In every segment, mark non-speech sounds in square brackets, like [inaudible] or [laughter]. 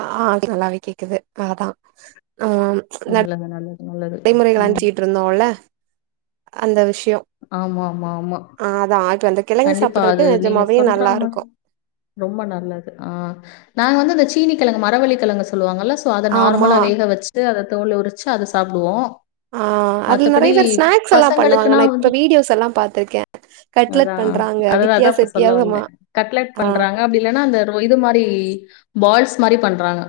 ஆ அது நல்லாவே கேக்குது அதா ஆம் ஸ் நட நல்லது நல்லது நல்லது நடைமுறைகள ம் அனுச்சிட்டு இருந்தோல அந்த விஷ்யொ ஆமா ஆமா ஆமா ஆ அதா ஆகட் அந்த கெழங்கு கண்டிப்பா அது சாப்டுறது நீங்க நெஜமாவே சொல்ற மாரி நல்லாருக்கூ ரொம்ப நல்லது ஆ நாங்க வந்து அந்த சீனி கெழங்கு மரவள்ளி கெழங்கு சொல்லுவாங்கல்ல சோ அத ஆமா நார்மலா வேக வச்சிட்டு அத தோல உரிச்சு அத சாப்டுவோ ஆ அதுல நறைய பேர் ஸ்நாக்ஸ் எல்லாம் பண்ணுவாங்க பசங்களுக்குன்னா நா இப்ப வீடியோஸ் எல்லா பாத்துருக்கே அதா அததுதா அதா இப்ப சொல்ல வந்தே கட்லட் ஆ பண்றாங்க அப்டி இல்லன்னா அந்த இது மாரி பால்ஸ் மாரி பண்றாங்க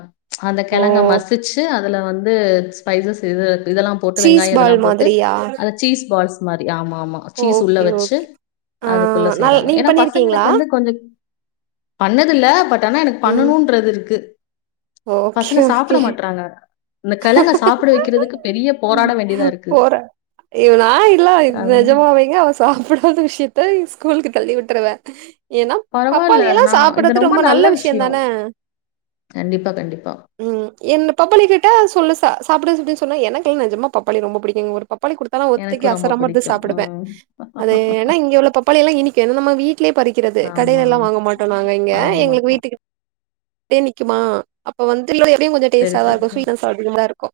அந்த ஓ கெழங்க மசிச்சு அத அதுல வந்து ஸ்பைசஸ் இத இதெல்லா போட்டு சீஸ் வெங்காயொ பால் இதெல்லாம் போட்டு மாதிரியா அத சீஸ் பால்ஸ் மாரி ஆமா ஆமா சீஸ் உள்ள ஓகே வச்சு ஓகே ஆ அதுக்குள்ள நல் செய்றாங்க நீங்க ஏன்னா பண்ணிருக்கீங்களா பசங்களுக்கு வந்து கொஞ்சொக் பண்ணதில்ல பட் ஆனா எனக்கு ம் பண்ணணுன்றது இருக்கு ஓகே பசங்க சாப்ட ஓகே மாட்றாங்க இந்த கெழங்க சாப்ட வக்கிறதுக்கு பெரிய போராட வேண்டியதா இருக்கு இவனா இல்ல இது அதுவும் நெஜமாவேங்க அவச சாப்டாத விஷயத்த ஸ்கூலுக்கு தள்ளி விட்டுருவே ஏன்னா பரவால்ல. பப்பாளி எல்லா நான் இது சாப்பிட்றது ரொம்ப நல்ல விஷயம். விஷயந்தான கண்டிப்பா கண்டிப்பா ம் என்ன பப்பாளிய கேட்டா சொல்லு சா சாப்பிடப்படனு சொன்னா எனக்குல்லாம் நெஜமா பப்பாளி ரொம்ப பிடிக்குங்க ஒரு பப்பாளி கொடுத்தாலு ஒத்தைக்கு எனக்கும் ரொம்ப அசராம திஸ் பிடிக்கும். சாப்டுவேன் ம். அது ஏன்னா இங்க உள்ள பப்பாளி எல்லாம் இனிக்கும் ஏன்னா நம்ம வீட்லே பறிக்கிறது ஆமா. கடைலல்லாம் வாங்க மாட் நாங்க இங்க வாங்க எங்களுக்கு மாட்டோம். வீட்டுக்கு இனிக்குமா அப்ப வந்துல எப்டியும் கொஞ்சோ சரி, டேஸ்டா தான் சரி, இருக்கும் சரி. சுவீட்னஸ் ததிகமா இருக்கும்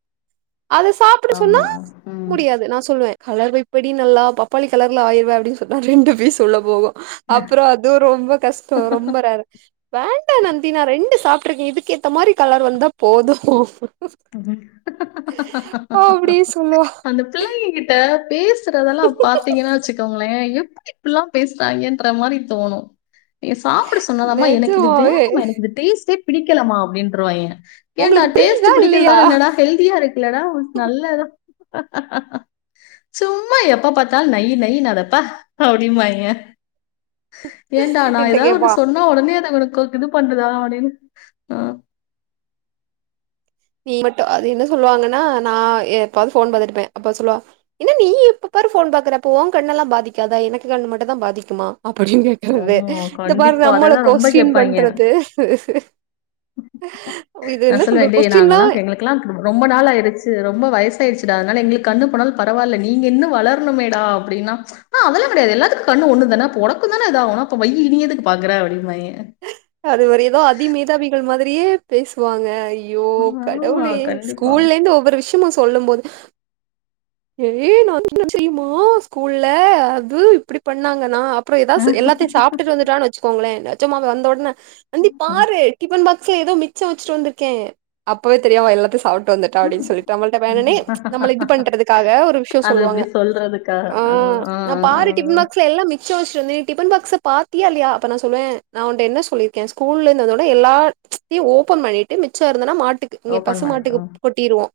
அத சாப்பிட சொன்னா ஆமா. ம். முடியாது நான் சொன் சொல்லுவேன் கலவை படி நல்லா பப்பாளி கலர்ல ஆயிருவ அப்டினு சொன்னா ரெண்டு பீஸ் உள்ள போகும் அப்றோ அதுவும் ரொம்ப கஷ்டம் ரொம்ப ரேர் வேண்டா நந்தி நா ரெண்டு சாப் ட்ருக்கேன் இதுக்கு ஏத்த மாரி கலர் வந்தா போதும் அப்டி சொல்லுவா அந்த பிள்ளைங்ககிட் ட பேசுறதெல்லாம் பாத்தீங்கன்னா வச்சுக்கோங்களேன் எப் இப்பல்லாம் பேசுறாய்ங்க ன்ற மாரி தோணும் ஏ சாப்பிடு சொன்னதாம்மா எனக்கு இது நெஜமாவே வேணாமா எனக்கு இது டேஸ்ட்டே பிடிக்கலமா அப்டின்றுவாய்ங்க உங்களுக்கு ப்ரீதா இல்லியா நா ஹெல்தியா இருக்குலடா உன் நல்லதா சும்மா எப்ப பாத்தாலும் நய் நய்ன்னாத ப்பா அப்டிம்பாய்ங்க ஏன்டா நா என்ட்ட ஏதாவது கேப்பா ஒன்னு சொன் னா உடனே அத அங்க கொழுதின்னு பண்ணுரா அப்டின்னு அ நீ மட்டும் அது என்ன சொல்லுவாங்கன்னா நான் எப்பாது போன் பாத்துட்டுப்பேன் அப்ப சொல்லுவா என்ன நீ இப்ப பாரு போன் பாக்குறப்ப உன் கண்ணெல்லாம் பாதிக்காதா எனக்கு கண்ணு மட்டும் தான் பாதிக்குமா அப்பின்னு கே க்குறது ஆமா இந்த பாரு கண்டிப்பா நம்மள அததான் ரொம்ப கொஸ்டின் கேட்பாங்க பண்றது ஸ் ஸ் இது என்ன சொல்றது கொஸ்டின்னா எனக்கெல்லா ரொம்ப நாள் ஆய்ச்சு ரொம்ப வயசாயிடுச்சிடா அநால எங்களுக்கு கண்ணு போனாலும் பரவால நீங்க என்னும் வளரனும்மேடா அப்டின்னா அ அதெல்லாம் கிடையாது எல்லாத்துக்கும் கண்ணு ஒண்ணு தான போட உனக்கும்தான இதாகும் அப்ப வைய் நீ எதுக்கு பாக்குற அப்டின்னுவாய்ங்க அது ஒரு எதோ அதிமேதாவிகள் மாதிரியே பேசுவாங்க இ ஐயோ ஆமா, கடவுளே கண்டிப்பா. ஸ்கூல்ல இந்து ஒவ்வொரு விஷயமும் சொல்லும் போது ஏய் நா என்னா தெரியுமா ஸ்கூல்ல அது இப்டி பண்ணாங்க நா அப் அப்றோ அ, ஏதாசு எல்லாத்தையு சாப்ட்டு வந்துட்டானு வச்சுக்கோங்களே நெஜமாவே வந்த உடனே வந்து ம், பாரு டிஃபன் பாக்ஸ்ல ஏதோ மிச்சம் வச்சுட்டு வந்திருக்கே அப்பவே தெரியு அவ எல்லாத்தையு சாப் ட்டு வந்துட்டா அப்டின்னு ம். சொல்லிட்டு நம்மட்ட வேணுனே நம்மள இது பண்றது க்காக ஒரு விஷயோ அது சொல்லுவாங்க இப்டி சொல்றதுக்கா? ஆ அ, அ, நா அ, பாரு டிபன் அ. பாக்ஸ்ல எல்லா மிச்ச வச்சிட்டு வந்து டிபன் பாக்ஸ பாத்தியா இல்லையா அப்ப நா சொல்லுவே நான் உன்ட்ட என்ன சொல்லிரு க்கே ஸ்கூல்ல இருந்து வந்த உனே எல்லாத்தையு ஓபன் பண்ணிட்டு மிச்சோ இருந்தனா மாட்டுக் கு இங்க ஓப்பன் பசுமாட்டுக்கு பண்ணிட்டோம். கொட்டிருவோ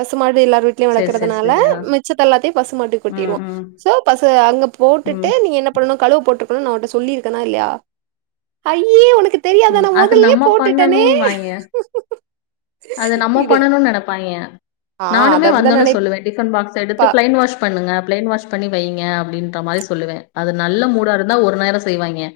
பசுமாடு எல்லார் வீட்லயு சரி, சரி, இருகிறதுனால சரி. ஆ. மிச்சத்தல்லாத்தையு பசுமாட்டுக்கு ம், கொட்டிர்வோ ம், சோ பசு அங்க ம், போட்டுட்டு நீ என்ன போன்னு கழுவ போட்ருக்கணுன் நா உன்ட்ட சொல்லிருக்கனா இல்லையா அய்யியோ உனக்கு தெரியாதா ம். நா அது மொதலே நம்ம போட்டுட்டனே பண்ணணும்ன்னுவாய்ங்க. அது நம்ம இது பண்ணணுனு நெனப்பாய்ங்க ஆ அது நானுமே அப்டிதா வந்தோன்னே நெனைப்பா சொல்லுவே டிஃபன் பாக்ஸ் எடுத்து பிளைன் வாஷ் பண்ணுங்க பிளைன் வாஷ் பண்ணி வைங்க அப்டின்ற மாரி சொல்லுவேன் அது நல்ல மூடா இருந்தா ஒரு நேரோ செய்வாய்ங்க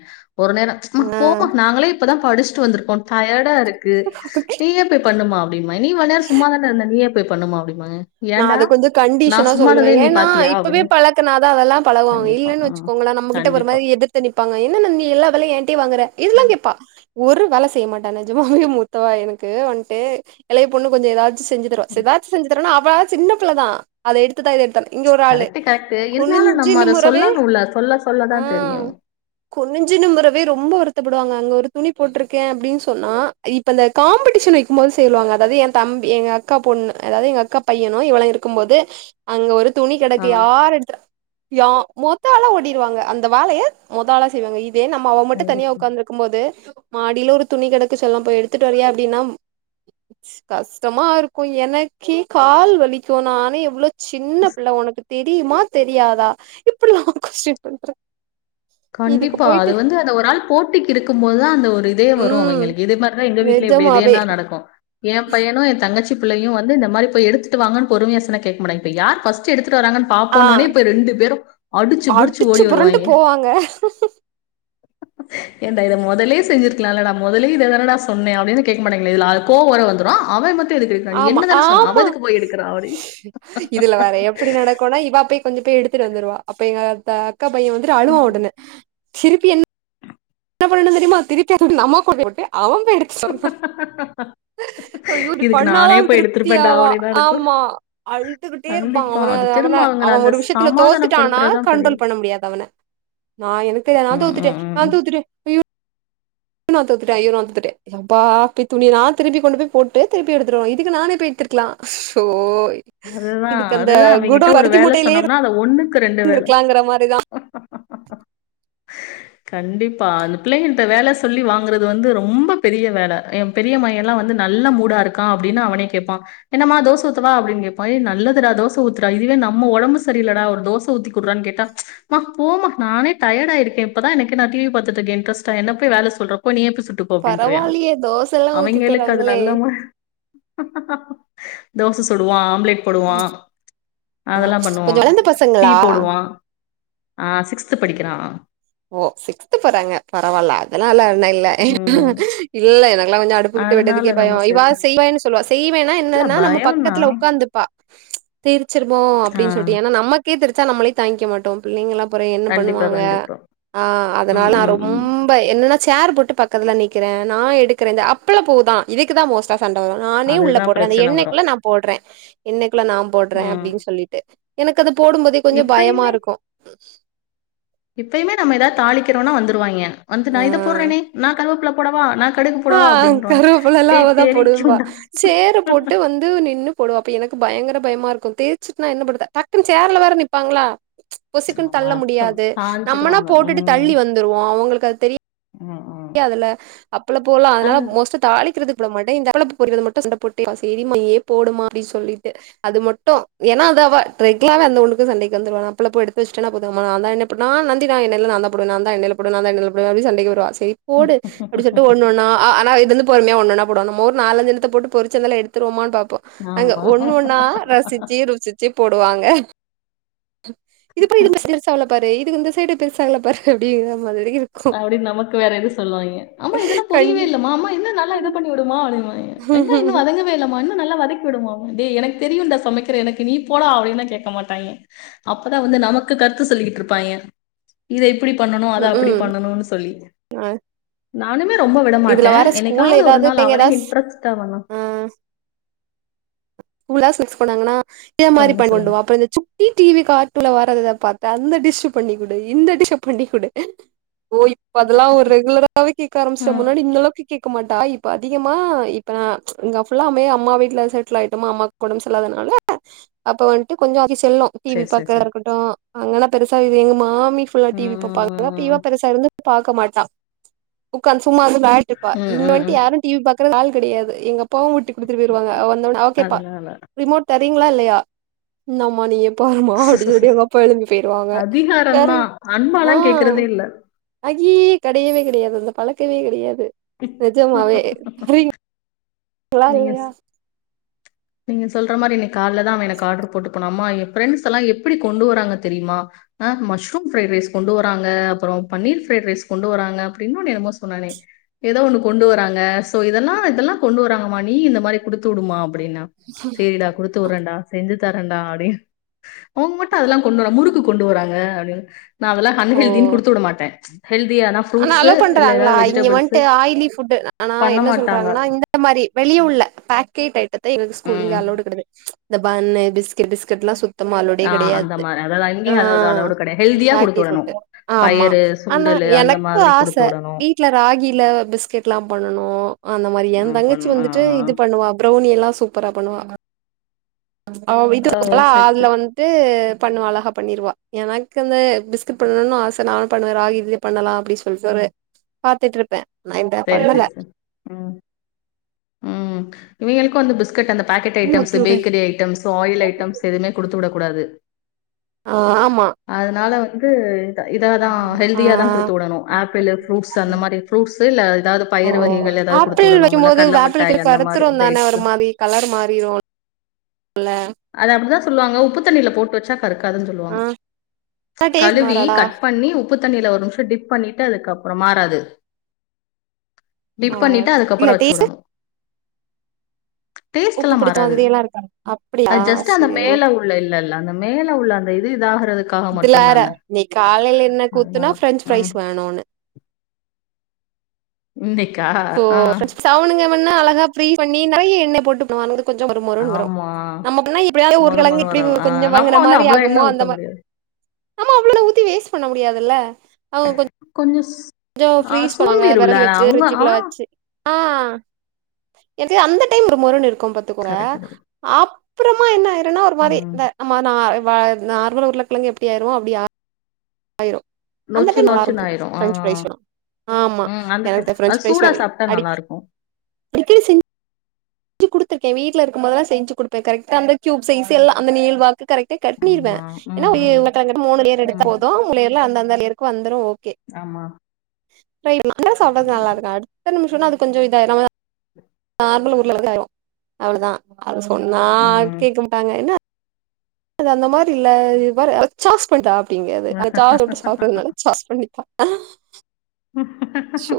ஒரு நேரோ அம்மா ஆ போமா நாங்களே இப்பதான் படிச்சுட்டு வந்திருக்கோம் டயர்டா இருக்கு ஓகே நீங்க பேய்பண்ணுமா அப்டினுவாய்ங்க நீ இவ்ள நேரம் சும்மாதான இருந்த நீயே போய் பண்ணுமா அப்டின்னுவாங்க நா அத கொஞ்சோ கண்டிஷ்ஷனா சொல்லுவேன் ஏன்னா பாத்தியா இப்பவே அப்டின்னு பழக்குனாதான் அதெல்லாம் பழகுவாங்க கண்டிப்பா இல்லன்னு வச்சுக் ம் கோங்கள நம்மகிட்ட ஒரு கண்டிப்பா மாரி எதிர்த்து நிப்பாங்க என்ன ந நீ எல்லா வேலையு என்ட்டையே வாங்குற இதெல்லா கேப்பா ஒரு வேல செய்ய மாட்டா நெஜமாவே மூத்தவா எனக்கு வன்ட்டு எளைய பொண்ணு கொஞ்சோ எதாது வெச்சு செஞ்சு [unintelligible] செதாச்சு செஞ்சுதரனா அவ சின்ன பிள்ள தா அத எடுத்தா இத எடுத்தா இங்க ஒரு ஆளு கரெக்ட்டு கரெக்ட்டு இருந்தாலு குனிஞ்சு நம்ம அத நிமுராவே சொல்லணுல்ல சொல்ல சொல்லதா ஆ தெரியு குனிஞ்சு நிமுரவே ரொம்ப வருத்தப்படுவாங்க அங்க ஒரு துணி போட்ருக்கே அப்டின்னு சொன்னா இப் இப்ப இந்த காம்ப்பிடிஷன் வெக்கும் போது செல்லுவாங்க அதாவது எ தம்பி எங்க அக்கா பொண்ணு அதாவது எங்க அக்கா பையனு இவளு இருக்கும்போது அங்க ஒரு துணி ஆ கெடக்கு யார் எடுத்துடா யா மொத ஆள ஓடிருவாங்க அந்த வேலய மொத ஆள செய்வாங்க இதே நம்ம அவ மட்டு தனியா கண்டிப்பா ஒக்காந்துருக் கும்போது மாடில ஒரு துணி கெடக்கு செல்லோ போய் எடுத்துட்டு வரியா அப்டின்னா கஷ்டமா இருக்கு எனக்கே கால் வலிக்கு நானே எவ்வளோ சின்ன பிள்ள ஒனக்கு தெரியுமா தெரியாதா இப்படிலா கொஸ்டின் பண்ற இதுக்கு கண்டிப்பா அது போயிட்டு வந்து அத ஒரு ஆள் போட்டிக்கு இருக்கும் போது தா அந்த ஒரு இதே வரு ம் அவிங்களுக்கு இது மா அனா எங்க வீட்லே இப்டே இதே நிஜமாவே தா நடக்கு எ பையனு எ தங்கச்சி பிள்ளயு வந்து இந்த மாரி போய் எடுத்துட்டு வாங்கன்னு பொறுமையா சொன்னா கேக்க மாட்டாங்க இப்ப யார் ஃபஸ்ட் எடுத்துட்டு வராங்கனு ஆ பாப்போனோனு போய் ரெண்டு பேரு அடுச்சு புடிச்சு ஓடி வருவாயிங்க வாங்க ஏன்டா இத மொதலே செஞ்சிருக்கலாலடா மொதலே இத தானடா சொன்னே அப்டினா கேக்க மாட்டாங்க இதுல அ கோவோ வேற வந்துரு அவே ம ட்டு எதுக்கு எடுக்கறா நீ ஆமா என்ன தான சொன்ன அவ ஆமா எதுக்கு போய் எடுக்கறா அப்டீன்னு இதுல வேற எப்டி நடக்குனா இவா போய் கொஞ்சோ பேய் எடுத்துட்டு வந்துருவா அப்ப எங்க தா அக்கா பைய வந்துட்டு அழுவா ம். உடனே திருப்பி என் என்ன பண்ணணு தெரியுமா திருப்பி அத [unintelligible] போட்டு அவே போய் எடுத் ஐயோ இப்டி "இதுக்கு பண்ணாதா நானே போய் எடுத்திருப்பேன்டா" திருப்தியாவா அப்டின்னு தான் இருக்கும். ஆமா அழுதுக்கிட்டே இருப்பா கண்டிப்பா. அவன அது அவன திரும்ப அவங்கள அவே அந்த ஒரு விஷயத்துல தோத்துட்டானா சமாதானப்படுத்துறது தான் பெரிய கண்ட்ரோல் பண்ண முடியாது அவன நா எனக்கு தெரியாது நா ம், ம், தோத்துட்டே ம். நா ம். தோத்துட்டே ஐயோ ஐயோ நா தோத்துட்டே ஐயோ நா தோத்துட்டே எப்பா போய் துணிலா திருப்பி கொண்டு போய் போட்டு திருப்பி எடுத்துடுவ இதுக்கு நானே போயி எடுத்துருக்கலா அஸ்சோ அதுதா அதுதா அவங்கிட்ட ஒரு வேல மூட்டையிலயே சொன்னம்னா அத ஒன்னுக்கு ரெண்டு வேல இருந்திருக்கலாங்கிற மாரிதா கண்டிப்பா அந்த பிள்ளைங்கள்ட்ட வேல சொல்லி வாங்குறது வந்து ரொம்ப பெரிய வேல எ பெரிய மையலா வந்து நல்ல மூடாருக்கா அப்படின்னா அவனே கேப்பா என்னம்மா தோச ஊத்தவா அப்டின்னு கேப் பைய நல்லதுடா தோச ஊத்துடா இதுவே நம்ம ஒடம்பு சரியில்லடா ஒரு தோச ஊத்தி குடுறான்னு கேட்டா அம்மா போமா நானே டயேடா இருக்கே இப்ப தா எனக்கு நா டி வி பாத்துட்ருக்கே இன்ட்ரெஸ்டா என்ன போய் வேல சொல்ற போ நீயே போய் சுட்டுக் கோ அப்டின்ருவியா பரவாயில்லயே தோசல்லா ஊத்தி அவிங்களுக்கு அது தராங்களே நல்ல மா தோச சுடுவா போடுவா ஆ அதலா பண்ணுவா கொஞ்சோ வளந்த டீ பசங்களா போடுவா ஆ சிக்ஸ்த் படிக்கிறா ஓ சிக்ஸ்த் போறாங்க பரவால்ல அதனால ஒன்னு இல்ல ம். இல்ல எனக்குலா கொஞ்சோ அடுப்புக்கிட்ட அதனால விட்டதுக்கே நம்ம பயோ இவா சேசம் செய்வேன்னு சொல்லுவா செய்வேன்னா இல்ல என்னனா நம்ம பயம்னா பக்கத்துல உக்காந்துப்பா தொறிச்சிருமோ ஆ அப்டின்னு சொல்ட்டு ஏன்னா நமக் கே திருச்சா நம்மளே தாங்கிக்க மாட்டோ பிள்ளிங்களா அப்பறோ என்ன கண்டிப்பா, பண்ணுவாங்க கண்டிப்பா. ஆ அதனால ம், நா ம், ரொம் ம். ம்ப என்னன்னா சேர் போட்டு பக்கத்துல நிக்கற நா எடுக்கற இந்த அப்பளபூதா இதுக்கு தா மோஸ்டா சண்ட வரு நானே உள்ள அதுதான் போடுற அந்த பிரச்சனை வரும். எண்ணெய்க்குள்ள நா போடுறே இன்னிக்குள்ள நா போடுற ம். அப்டின்னு சொல்லிட்டு எனக்கு அது போடும் போதே கொஞ்சோ பயமா இப்பயுமே இருக்கு இப்பயுமே நம்ம எதாது தாளிக்கிறோனா வந்துருவாயிங்க வந்து நா ஆ. இத போடுறேனே நா கருவபுள்ள போடவா நா கடுகு ஆ போடவா? அப்படின்றுவாய்ங்க. கருவேப்புலல்லா டேய் அவதா போடும்பா தெரிக்கும்டா. சேரு போட்டு வந் து நின்னு போடுவா அப்ப எனக்கு பயங்கர பயமாருக்கு தெரிச்சுட்டுனா என்ன பண்றது டக்குனு சேர்ல வேற நிப்பாங்களா பொசுக்குனு தள்ள ஆமா. முடியாது நம்மனா சாஞ்சிருவாங்க. போட்டுட்டு ம். தள்ளி வந்துருவோ, அவங்களுக்கு அது தெரி ம் ம் யாதுல அப்பளப்பூவெல்லா அதனால அது மோஸ்டா தாளிக்கிறதுக்கு விட மாட்டே இந்த அப்பளப்பூ பொரிக்கிறது மட்டு சண்ட போட்டேருப்பா சேரிம்மா நீயே போடுமா அப்டி சொல்லிட்டு அது மட்டு ஏனா அத அவ ரெகுலரா அந்த ஒண்ணுக்கு சண்டைக்கு வந்துருவா நா அப்பளப்பூ எடுத்து வச்சுடனா போது அம்மா நான்தா எண்ணெ இப்ப நா நந்தி நா எண்ணெயில நான்தா போடுவோ நான்தா எண்ணெயில போடுவே அப்டி சண்டைக்கு வருவா சேரி போடு அப்டி சொல் ட்டு ஒண்ணு ஒண்ணா ஆ ஆனா இது வந்து பொறுமையா போடுவா நம்ம ஒரு நாலஞ்சு அன்னத போட்டு பொரிச்சு அந்தள எடுத்துருவோமான்னு பாப்போ அங்க ஒண்ணு ஆமா. ஒன்னா ரசிச்சு ருசிச்சு போடுவாங்க இதுப்பாரு இது பெருசாவல பாரு இது இந்த சைடு பெருசாகல பாரு அப்படிங்கிற மாரி அப்டின்னு நமக்கு வேற இது சொல்லுவாங்க அம்மா இதெல்லா பொரியவே கண்டி இல்லமா அம்மா இன்னு நல்லா இத பண்ணி வுடுமா அப்டின்னுவாங்க வெங்காயோ இன்னு வதங்கவேயில்லமா இன்னு நல்லா வதக்கி விடுமா, டேய் எனக்கு தெரியும்டா சமைக்கிற எனக்கு நீ போடா அப்படின்னு கேட்க மாட்டாங்கே அப்பதா வந்து நமக்கு கருத்து சொல்லிக்கிட்டு இருப்பாய்ங்க இத இப்டி பண்ணணு அத ம் அப்டி ம் பண்ணணுனு சொல்லி நானுமே ரொம்ப விடமாட்ட, இதுல வேற ஸ்கூல்ல என்னைக்காவது ஒரு ஏதாவது நாள் பிள்ளைங்க அவனே ஏதாவது இன்ட்ரெஸ்ட் அவனா உளாசில்க்ஸ் போனாங்கனா இதே மாரி சொல்லுங்க பண்ணி கொண்டு சொல்லுங்க வா அப்பறோ இந்த சுக் சுட்டி டிவி கார்டுன்ல வர்றத பாத்து அந்த டிஷ் பண்ணிகுடு இந்த டிஷ்ஷ பண்ணிகுடு ஓ இப்ப அதெல்லா ஒரு ரெகுலராவே கேட்க ஆரம்பிச்சுட்டா ம் முன்னாடி இந்த அளவுக்கு கேக்க மாட்டா இப்ப அதிகமா இப்ப நா இங்க ஃபுல்லாமே அம்மா வீட்ல செட்டில் ஆய் ட்டோமா அம்மாவுக்கு ஒடம்பு சரியில்லாதனால அப்ப வந்துட்டு கொஞ்சோ அது செல்லம் டிவி சரி சரி சரி பாக்குறதாருக்கட்டு அங்கனா பெருசா இது எங்க மாமி ஃபுல்லா டிவி ம் பாப்பாங்க அப்ப இவ ம், பெருசா இருந்து பாக்க மாட்டா உக்காந்து சும்மா வந்து விளயாடிட்டு இருப்பா ம், ம், இங்க ம், வந்துட்டு ம். யாரு டிவி பாக்குறது ஆள் கடையாது எங்க அப்பாவு வுட்டு குடுத்துட்டு போயிருவாங்க அவ வந்தோன அதனால ரிமோட் தரீங்களா இல்லையா இந்தாம்மா நீயே பாரும்மா அப்டி சொல்லி எங்கப்பா எழும்பி போயிருவாங்க அதிகாரம் வேற, தான் ஆ அன்பாலாம் கேக்குறதே இல்ல அய்யய்யே கடையவே கடையாது அந்த பழக்கவே கடையாது நிஜமாவே ஃப்ரிங் இப்பலா நீங்க இல்லையா நீங்க சொல்ற மாரி இன்னக்கி கால்லதா அவ எனக்கு ஆர்டர் போட்டு போனா அம்மா எ பிரெண்ட்ஸ் எல்லா எப்டி கொண்டு வர்றாங்க தெரிமா ஆ, மஷ்ரூம் ஃபிரைடு ரைஸ் கொண்டு வராங்க அப்பறோ பனீர் ஃப்ரைடு ரைஸ் கொண்டு வராங்க அப்டி இன்னோன்னு என்னமோ சொன்னானே ஏதோ ஒண்ணு கொண்டு வராங்க சோ இதெல்லா இதெல்லா கொண்டு வராங்கமா நீயு இந்த மாரி குடுத்து வுடுமா அப்டின்னா சேரிடா குடுத்து வுடுறன்டா செஞ்சு தரண்டா அப்டின்னு அவங்க மட்டு அதெல்லா கொண்டு வராங்க முறுக்கு கொண்டுவறாங்க அப்டின்னு நா அதெல்லா ஓ அன்ஹெல்தினு குடுத்து விடமாட்டே ஹெல்தியாதா ஆனா அலோ பண்றாங்களா இங்க வந்துட்டு ஆயிலி ஃபுட் ஆனா பண்ண என்ன மாட்டாங்க. சொல்றாங்கன்னா இந்த இந்த மாதிரி வெளியே உள்ள பாக்கேட் ஐட்டத்த எங்களுக் ஸ்கூல் இங்க ம். அலோடு கடையாது இந்த பன்னு பிஸ்கட் பிஸ்கட்டுலா சுத் ஆ அந்த மாரி அதாது இங்கயு அத அலோடு கிடையாது ஹெல்தியா குடுத்து பாக்கெட் விடணு ஃபுட்டு ஆமா பயிரு சுண்டலு அந்த மாதிரி குடுத்துவுடணு வீட்டல ராகில பிஸ்கெட்லா பண்ணனு அந்த மாரி எ ஆ பண் தங்கச்சி ஆ வந்துட்டு ஆ இது பண்ணுவா ப்ரௌவ்னி எல்லா சூப்பரா பண்ணுவா அவ ஆ வீட்டுக்கு ஓ வரப்பல்லா செரி அதுல செரி வந் டு பண்ணுவா அழகா பண்ணீர்வா எனக்கந்து பிஸ்கட் பண்ணுன் ஆச நானு பண்ணுவே ராகி இத்லியே பண்ணலா அப்படி சொல்ட் ஒரு பாத்துட்ருப்பே தேரி செக் சே உம் உம் இவிங்களுக்கு வந்து பிஸ் க்கட் அந்த பாக்கெட் ஊத்தி ஐட்டம்ஸு விடு பேக்கரி ஐட்டம்ஸ் ஆயில் ஐட்டம்ஸ் எதுவுமே குடுத்து விடக் கூடாது ஆ ஆமா அதனால வந்து ஏய் கொண்ட பயலே இதா இத தா ஆ ஹெல்தியா தா குடுத்து வுடணு ஆப்பிள்ளு ஃப்ரூட்ஸ் அந்த மாரி ஃப்ரூட்ஸ் ஓ ஆப்பிள் வைக்கும் இல்ல மோது கடல வாப்பிள்க்கு மிட்டாய் அந்த மாரி கருத்துருன் தானே ஒரு டேட்ஸு மான் வி கலர் மாறிரு ஒல் இல அது அப்டிதா சொல்லுவாங்க உப்பு தண்ணில போட்டு வச்சா கருக்காதுன் ஜொல்லுவாங்க ஆ ஆனா டேஸ்ட் கழுவி மாறாதா கட் பண்ணி உப் உப்பு தண்ணில ஒரு நிம்ஷோ டிப் பண்ணிட்டு அதுக்கப்ற மாறாது ஆ டிப் பண்ணிட்டு இல்ல அதுக்கப்பறோ வச் டேஸ்ட் வுடணு உப்பு பிடித்தமாதிரி எல்லா இருக்காது அப் அ ஜஸ்ட்டு அந்த மேல உள்ள இல்லல்ல அந்த மேல உள்ளன் டெய்லி இதாகறதுக்காக இதுல வேற மட்டுன்தான இன்னைக் அதனால உம் அணோனு இன்தெக்கா ஆ சவுனுங்கம்மண்ணா அழகா ப்ரீ பண்ணி பைய்யெ எண்ணெ போட்டுக்ணு அந்து கொஞ்சு மொரு மொருன் வரு ஆமா நமக்குன்னா எப்டியா எ ஒரு முற முற கெழங்கு இப்டி ஊ வரும் ஆ கொஞ்சம் நம்ம வங்குன வந்து மாரி அவ்வளோ ஆகுமோ எண்ணெய் ஊத்த அந்த மா முடியாது ஆமா அவ்ளல ஊத்தி வேஸ்ட் பண்ண முடியாதுல்ல அவு கொன் கொஞ்சுஸ் ஜோ ஃப்ரீஸ் பன்வாங்க வெர வெட்டி வெச்ட்டு ஃப்ரிஜ்ஜுக்குள்ள அவனும் வச்சி ஆ என்து அந்த டைம் ரோ மொருன்னு இருக்கும் பாத்துக்கொர கரெக்ட் கரெக்ட் ஆப்றமா என்ன ஆய்ருன்னா ஒரு மாரி ம் த அமா நாய் வாழத் நார்மல் உர்ளக்லங்கு எப்படி ஆய்ரு அப்டி ஆ ஆய்ரு அந்த நொச்சு டைம் நொச்சுன்னு நல்லார்க்குது ஆயிரும் ஆ ஃப்ரெஞ்ச் ப்ரைஸிரு ஆமா ம் அந்த எனக் த ஃப்ரென்ச் அது ப்ரைஸ் சூடா வய் சாப்பிட்டா அடிக்க நல்லா இருக்கும் அடிக்கடி சென் செஞ்சி குடுத்துர்க்கே வீட்ல இருக்கும் போதல்லா செஞ்சி குடுப்பே கரக்டடா அந்த கியூப்ஸ ஈஸி எல்லா அந்த நீல் வாக் கரட்டா கட்னீர்வே ஆமா ம் ஏனா ம் [unintelligible] மூணு லேயர் எடுத்து ம் போது [unintelligible] அந்தந்த லேயர்க்கு வந்துரு ஓகே ஆமா ப்ரைட்னா அன்ற சாப்டாது நல்லா இருக்கு அடு த்த நிமிஷோன்னா அது கொஞ்சு இதாய்ரு நம்மதா நார்மல் உர்ளலங்கு ஆய்ரு அவ்ளதா அது சொன்னா ம் கேக்க முட்டாங்க என்ன அது அந்த மாரி இல்ல இது பாரு அ பச்சாஸ் பண் டா அப்டிங்கது இங்க ச்சா தொட்டு சாப்றதுனால ச்சாஸ் பண்ணி ஹ ஆ ஷோ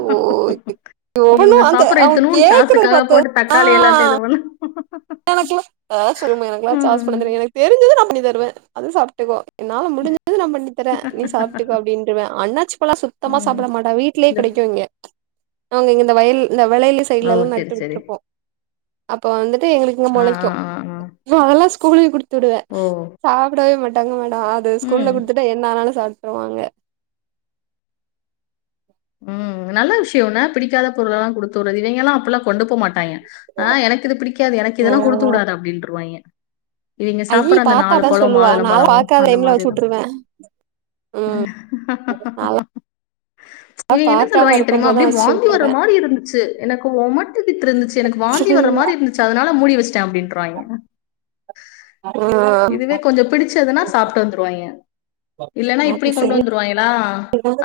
கே எ ஒப்பண்ணு இவங்க அந்தே சாப்பிடுற அவ்ங் இத்தனும் கேக்குற சாஸுக்காக பாத்து போட்டு ஆ தக்காளி எல்லாத்தையும் இது பண்ணு அக்லா ஆ சொல்லும்மு எனக்லா ச்சாஸ் ம். பண்ணன் தெரியாத் எனக் தெரிஞ்சது நா பண்ணி தருவே அது சாட்டுக்கோ என்னால முடிஞ்சது நா பண்ணித்தரே நீ சாப்ட்டுக்கோ அப்படின்றுவே அண்ணாச்சு ப்பல்லா சுத்தமா ம். சாப்ட மாட்டா வீட்லே இந்த கிடைக்கு இங்கே அவங் இந்த வய்ல் இந்த வெளைய்லி ஓ சைட்லல் சரி நட்டு சரி விட்ருப்போ அப்ப வந்துட்டு எங்ளுக்கு இங்க ஆ ஆ மொளைக்யு ஆ ஆ. ப அதல்லா ஸ்கூலே குடுத்துடுவே ஓ சாப்டவே மாட்டாங்க மேடோ அது ஸ்கூல்ல ம் குடுத்துட்டா என்ன ஆனாலு சாப்ட்டுருவாங்க உம் நல்ல விஷ்யோன பிடிக்காத பொருளல்லா குடுத்துறது இவெங்கல்லா அப்பல்லா கொண்டு போமாட்டாய்ய ஆ எனக்கு இது பிடிக்காது எனக்கு இதெல்லா குடுத்து ஓ வுடாத அப்டின்ருவாங்க இவெங்க ஐயி சாப்புட்ற அந்த பாத்தா நாலு அதா பழோ சொல்லுவா மாதுள நாலா பழோ பாக்காத அந்த டைம்ல வச்சு மாரிதா வுட்டுருவே இவெங்க என்ன பாக்காம சொல்லுவாங்க இருக்கும் தெரியுமா போதுதா அப்டியே வச்சு வாந்தி வர்ற வுட்டுருவே மாரி இருந்துச்சு எனக்கு ஒமட்டிக்கிட்டு இருந்துச்சு எனக்கு வாந்தி வர்ற மாரி இருந்துச் சு அதுனால முடி வச்சுட்டே அப்டின்றாங்க இழுவ இதுவே கொஞ்ச பிடிச்சதுனா சாப்ட்டு வந்துருவாங்க இல்லேன்னா ஆ இப்டி அது கொண்டு சரி வந்துருவாங்களா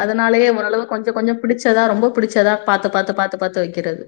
அத துனாலயே ஓரளவு கொஞ்ச கொஞ்சம் புடிச்சதா ரொம்ப புடிச்சதா பாத்து பாத்து பாத்து பாத்து வக்கிறது